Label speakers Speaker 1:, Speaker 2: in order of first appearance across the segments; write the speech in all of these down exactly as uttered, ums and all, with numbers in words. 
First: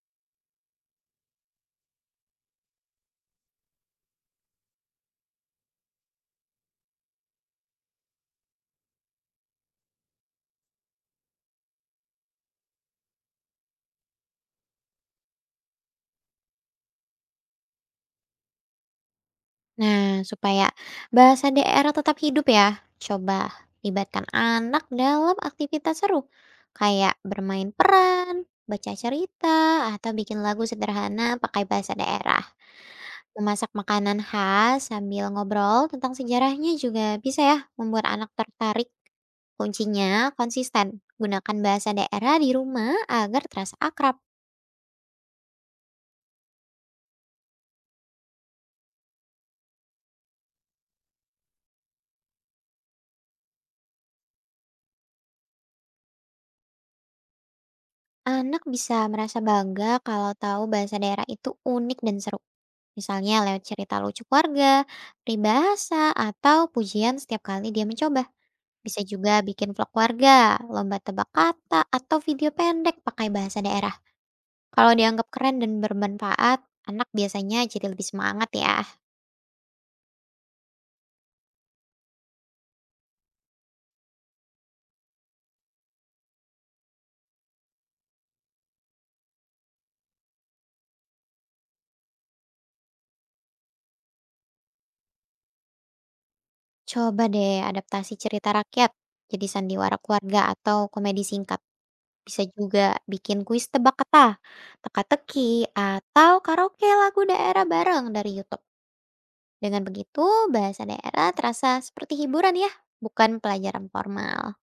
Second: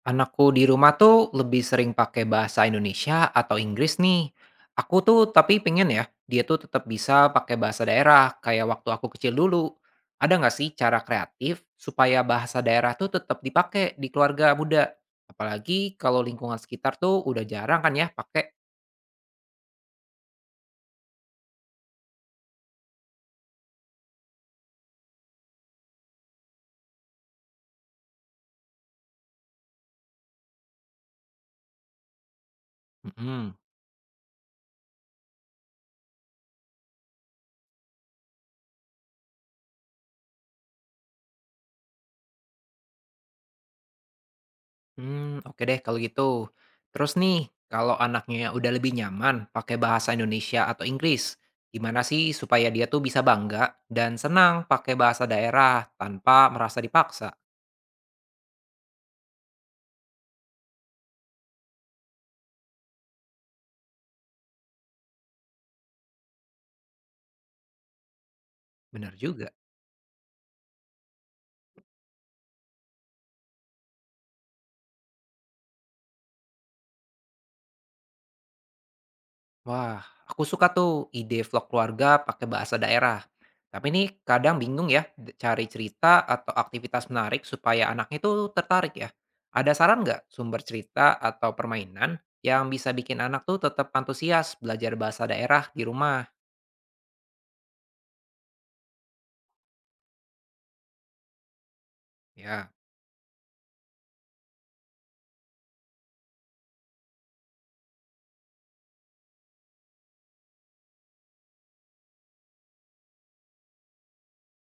Speaker 1: Anakku di rumah tuh lebih sering pakai bahasa Indonesia atau Inggris nih. Aku tuh tapi pengen ya, dia tuh tetap bisa pakai bahasa daerah kayak waktu aku kecil dulu. Ada nggak sih cara kreatif supaya bahasa daerah tuh tetap dipakai di keluarga muda? Apalagi kalau lingkungan sekitar tuh udah jarang kan ya pakai.
Speaker 2: Nah, supaya bahasa daerah tetap hidup ya, coba libatkan anak dalam aktivitas seru, kayak bermain peran, baca cerita, atau bikin lagu sederhana pakai bahasa daerah.
Speaker 1: Mm-mm.
Speaker 2: Memasak makanan khas sambil ngobrol tentang sejarahnya juga bisa ya membuat anak tertarik. Kuncinya konsisten, gunakan bahasa daerah di rumah agar terasa akrab.
Speaker 1: Hmm, oke deh kalau gitu. Terus nih, kalau anaknya udah lebih nyaman pakai bahasa Indonesia atau Inggris, gimana sih supaya dia tuh bisa bangga dan senang pakai bahasa daerah tanpa merasa dipaksa?
Speaker 2: Anak bisa merasa bangga kalau tahu bahasa daerah itu unik dan seru. Misalnya lewat cerita lucu keluarga, peribahasa, atau pujian setiap kali dia mencoba. Bisa
Speaker 1: Bener
Speaker 2: juga
Speaker 1: juga.
Speaker 2: bikin vlog keluarga, lomba tebak kata, atau video pendek pakai bahasa daerah. Kalau dianggap keren dan bermanfaat, anak biasanya jadi lebih semangat ya.
Speaker 1: Wah, aku suka tuh ide vlog keluarga pakai bahasa daerah. Tapi ini kadang bingung ya d- cari cerita atau aktivitas menarik supaya anaknya tuh tertarik ya. Ada saran nggak sumber cerita atau permainan yang bisa bikin anak tuh tetap antusias belajar bahasa daerah di rumah?
Speaker 2: Coba deh adaptasi cerita rakyat jadi sandiwara keluarga atau komedi singkat. Bisa
Speaker 1: Ya.
Speaker 2: juga bikin kuis tebak kata, teka-teki, atau karaoke lagu daerah bareng dari YouTube. Dengan begitu, bahasa daerah terasa seperti hiburan ya, bukan pelajaran formal.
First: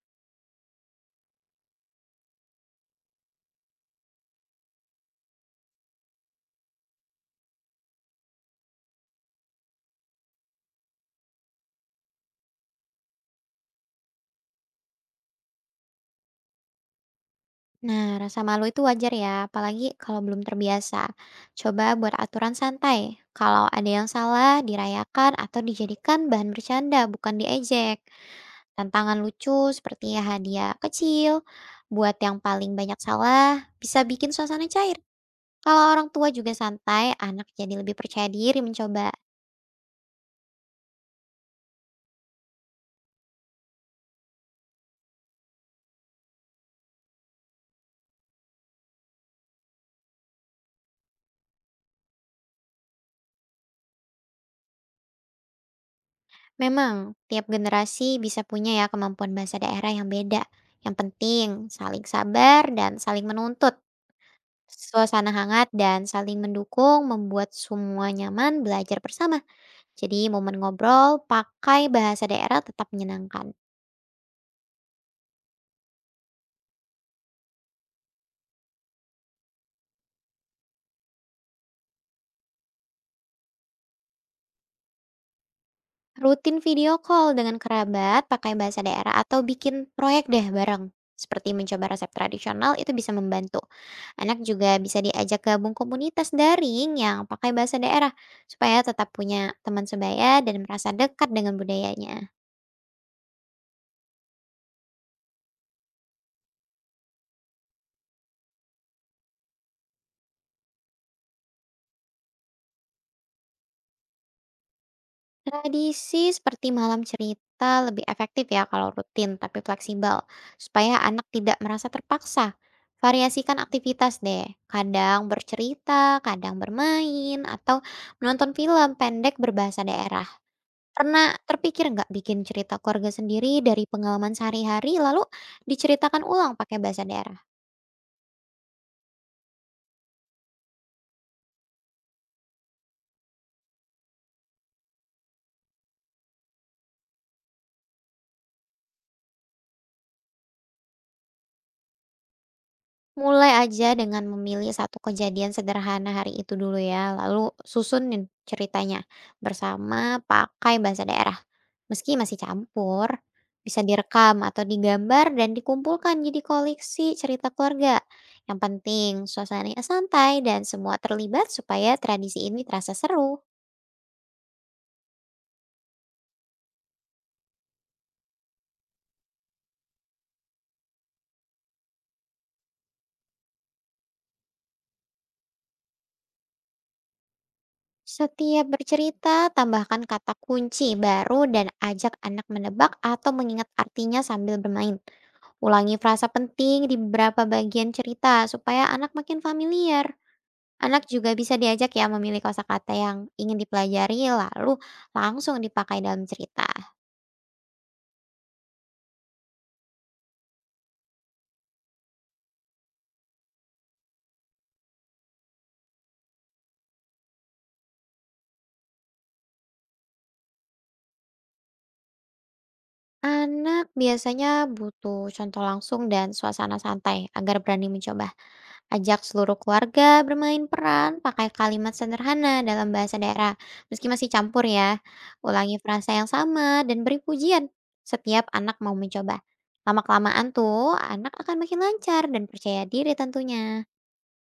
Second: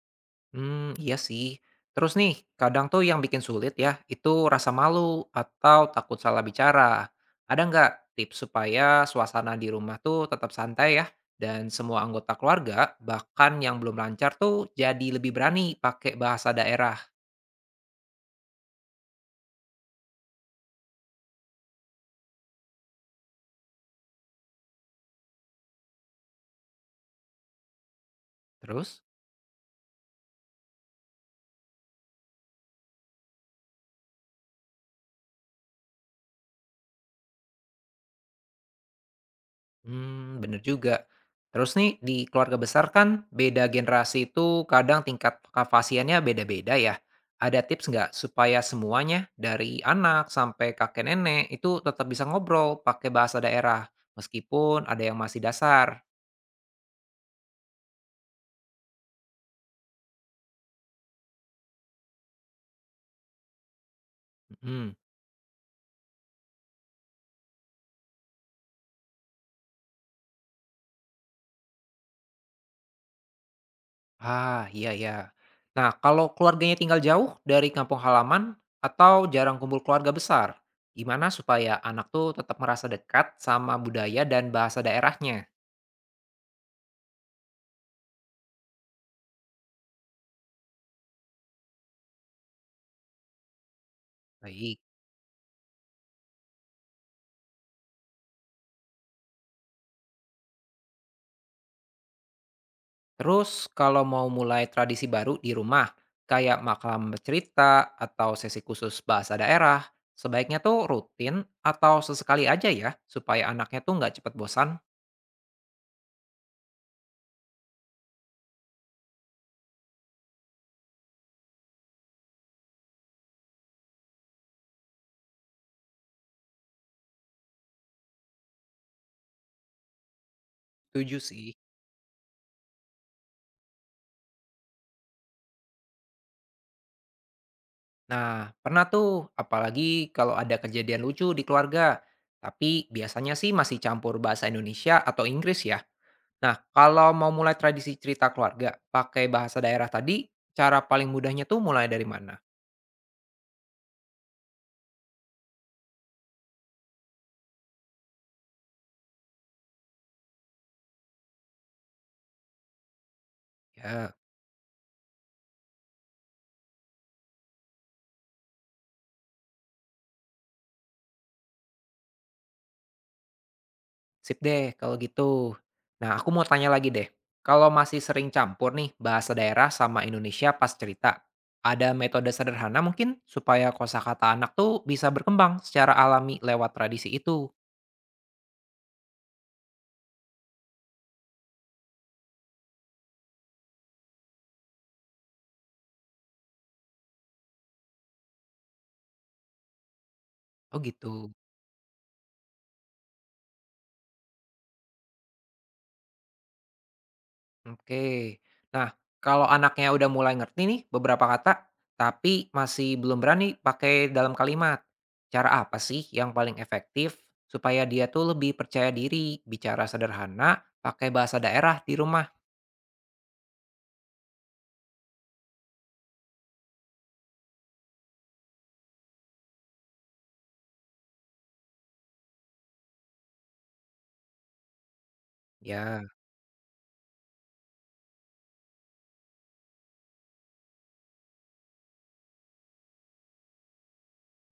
Speaker 1: Hmm, iya sih. Terus nih, kadang tuh yang bikin sulit ya, itu rasa malu atau takut salah bicara. Ada nggak tips supaya suasana di rumah tuh tetap santai ya, dan semua anggota keluarga, bahkan yang belum lancar tuh jadi lebih berani pakai bahasa daerah?
Speaker 2: Nah, rasa malu itu wajar ya, apalagi kalau belum terbiasa. Coba buat aturan santai. Kalau ada yang salah, dirayakan atau dijadikan bahan bercanda, bukan diejek.
Speaker 1: Terus?
Speaker 2: Tantangan lucu seperti hadiah kecil, buat yang paling banyak salah, bisa bikin suasana cair. Kalau orang tua juga santai, anak jadi lebih percaya diri mencoba.
Speaker 1: Mmm, bener juga. Terus nih, di keluarga besar kan beda generasi itu kadang tingkat kefasihannya beda-beda ya. Ada tips nggak supaya semuanya dari anak sampai kakek nenek itu tetap bisa ngobrol pakai bahasa daerah meskipun ada yang masih dasar?
Speaker 2: Memang, tiap generasi bisa punya ya kemampuan bahasa daerah yang beda. Yang penting, saling sabar dan saling menuntut.
Speaker 1: Mhm.
Speaker 2: Suasana hangat dan saling mendukung membuat semua nyaman belajar bersama. Jadi, momen ngobrol pakai bahasa daerah tetap menyenangkan.
Speaker 1: Ah, iya ya. Nah, kalau keluarganya tinggal jauh dari kampung halaman atau jarang kumpul keluarga besar, gimana supaya anak tuh tetap merasa dekat sama budaya dan bahasa daerahnya?
Speaker 2: Rutin video call dengan kerabat, pakai bahasa daerah, atau bikin proyek deh bareng. Seperti mencoba resep tradisional itu bisa membantu. Anak juga
Speaker 1: Baik.
Speaker 2: bisa diajak gabung komunitas daring yang pakai bahasa daerah supaya tetap punya teman sebaya dan merasa dekat dengan budayanya.
Speaker 1: Terus kalau mau mulai tradisi baru di rumah, kayak makan bercerita atau sesi khusus bahasa daerah, sebaiknya tuh rutin atau sesekali aja ya, supaya anaknya tuh nggak cepet bosan.
Speaker 2: Tradisi seperti malam cerita lebih efektif ya kalau rutin tapi fleksibel, supaya anak tidak merasa terpaksa. Variasikan aktivitas deh, kadang bercerita, kadang bermain, atau menonton film pendek berbahasa daerah.
Speaker 1: Setuju
Speaker 2: Pernah
Speaker 1: sih.
Speaker 2: terpikir nggak bikin cerita keluarga sendiri dari pengalaman sehari-hari lalu diceritakan ulang pakai bahasa daerah?
Speaker 1: Nah, pernah tuh, apalagi kalau ada kejadian lucu di keluarga, tapi biasanya sih masih campur bahasa Indonesia atau Inggris ya. Nah, kalau mau mulai tradisi cerita keluarga pakai bahasa daerah tadi, cara paling mudahnya tuh mulai dari mana?
Speaker 2: Mulai aja dengan memilih satu kejadian sederhana hari itu dulu ya, lalu susunin ceritanya bersama pakai bahasa daerah. Meski masih campur, bisa
Speaker 1: Ya.
Speaker 2: direkam atau digambar dan dikumpulkan jadi koleksi cerita keluarga. Yang penting suasananya santai dan semua terlibat supaya tradisi ini terasa seru.
Speaker 1: Sip deh kalau gitu. Nah, aku mau tanya lagi deh. Kalau masih sering campur nih bahasa daerah sama Indonesia pas cerita, ada metode sederhana mungkin supaya kosakata anak tuh bisa berkembang secara alami lewat tradisi itu.
Speaker 2: Setiap bercerita, tambahkan kata kunci baru dan ajak anak menebak atau mengingat artinya sambil bermain. Ulangi frasa penting di beberapa bagian cerita supaya anak makin familiar.
Speaker 1: Oh
Speaker 2: Anak juga
Speaker 1: gitu.
Speaker 2: bisa diajak ya memilih kosakata yang ingin dipelajari lalu langsung dipakai dalam cerita.
Speaker 1: Oke. Nah, kalau anaknya udah mulai ngerti nih beberapa kata, tapi masih belum berani pakai dalam kalimat. Cara apa sih yang paling efektif supaya dia tuh lebih percaya diri bicara sederhana pakai bahasa daerah di rumah?
Speaker 2: Anak biasanya butuh contoh langsung dan suasana santai agar berani mencoba. Ajak seluruh keluarga bermain peran pakai kalimat sederhana dalam bahasa daerah, meski masih campur ya. Ulangi
Speaker 1: Ya.
Speaker 2: frasa yang sama dan beri pujian setiap anak mau mencoba. Lama-kelamaan tuh, anak akan makin lancar dan percaya diri tentunya.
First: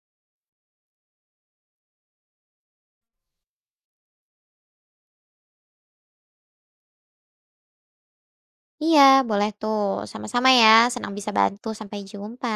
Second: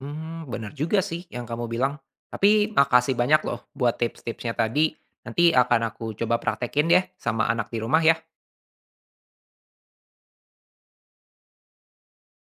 Speaker 1: Hmm, bener juga sih yang kamu bilang. Tapi makasih banyak loh buat tips-tipsnya tadi. Nanti akan aku coba praktekin deh sama anak di rumah ya.
Speaker 2: Iya, boleh tuh. Sama-sama ya, senang bisa bantu. Sampai jumpa.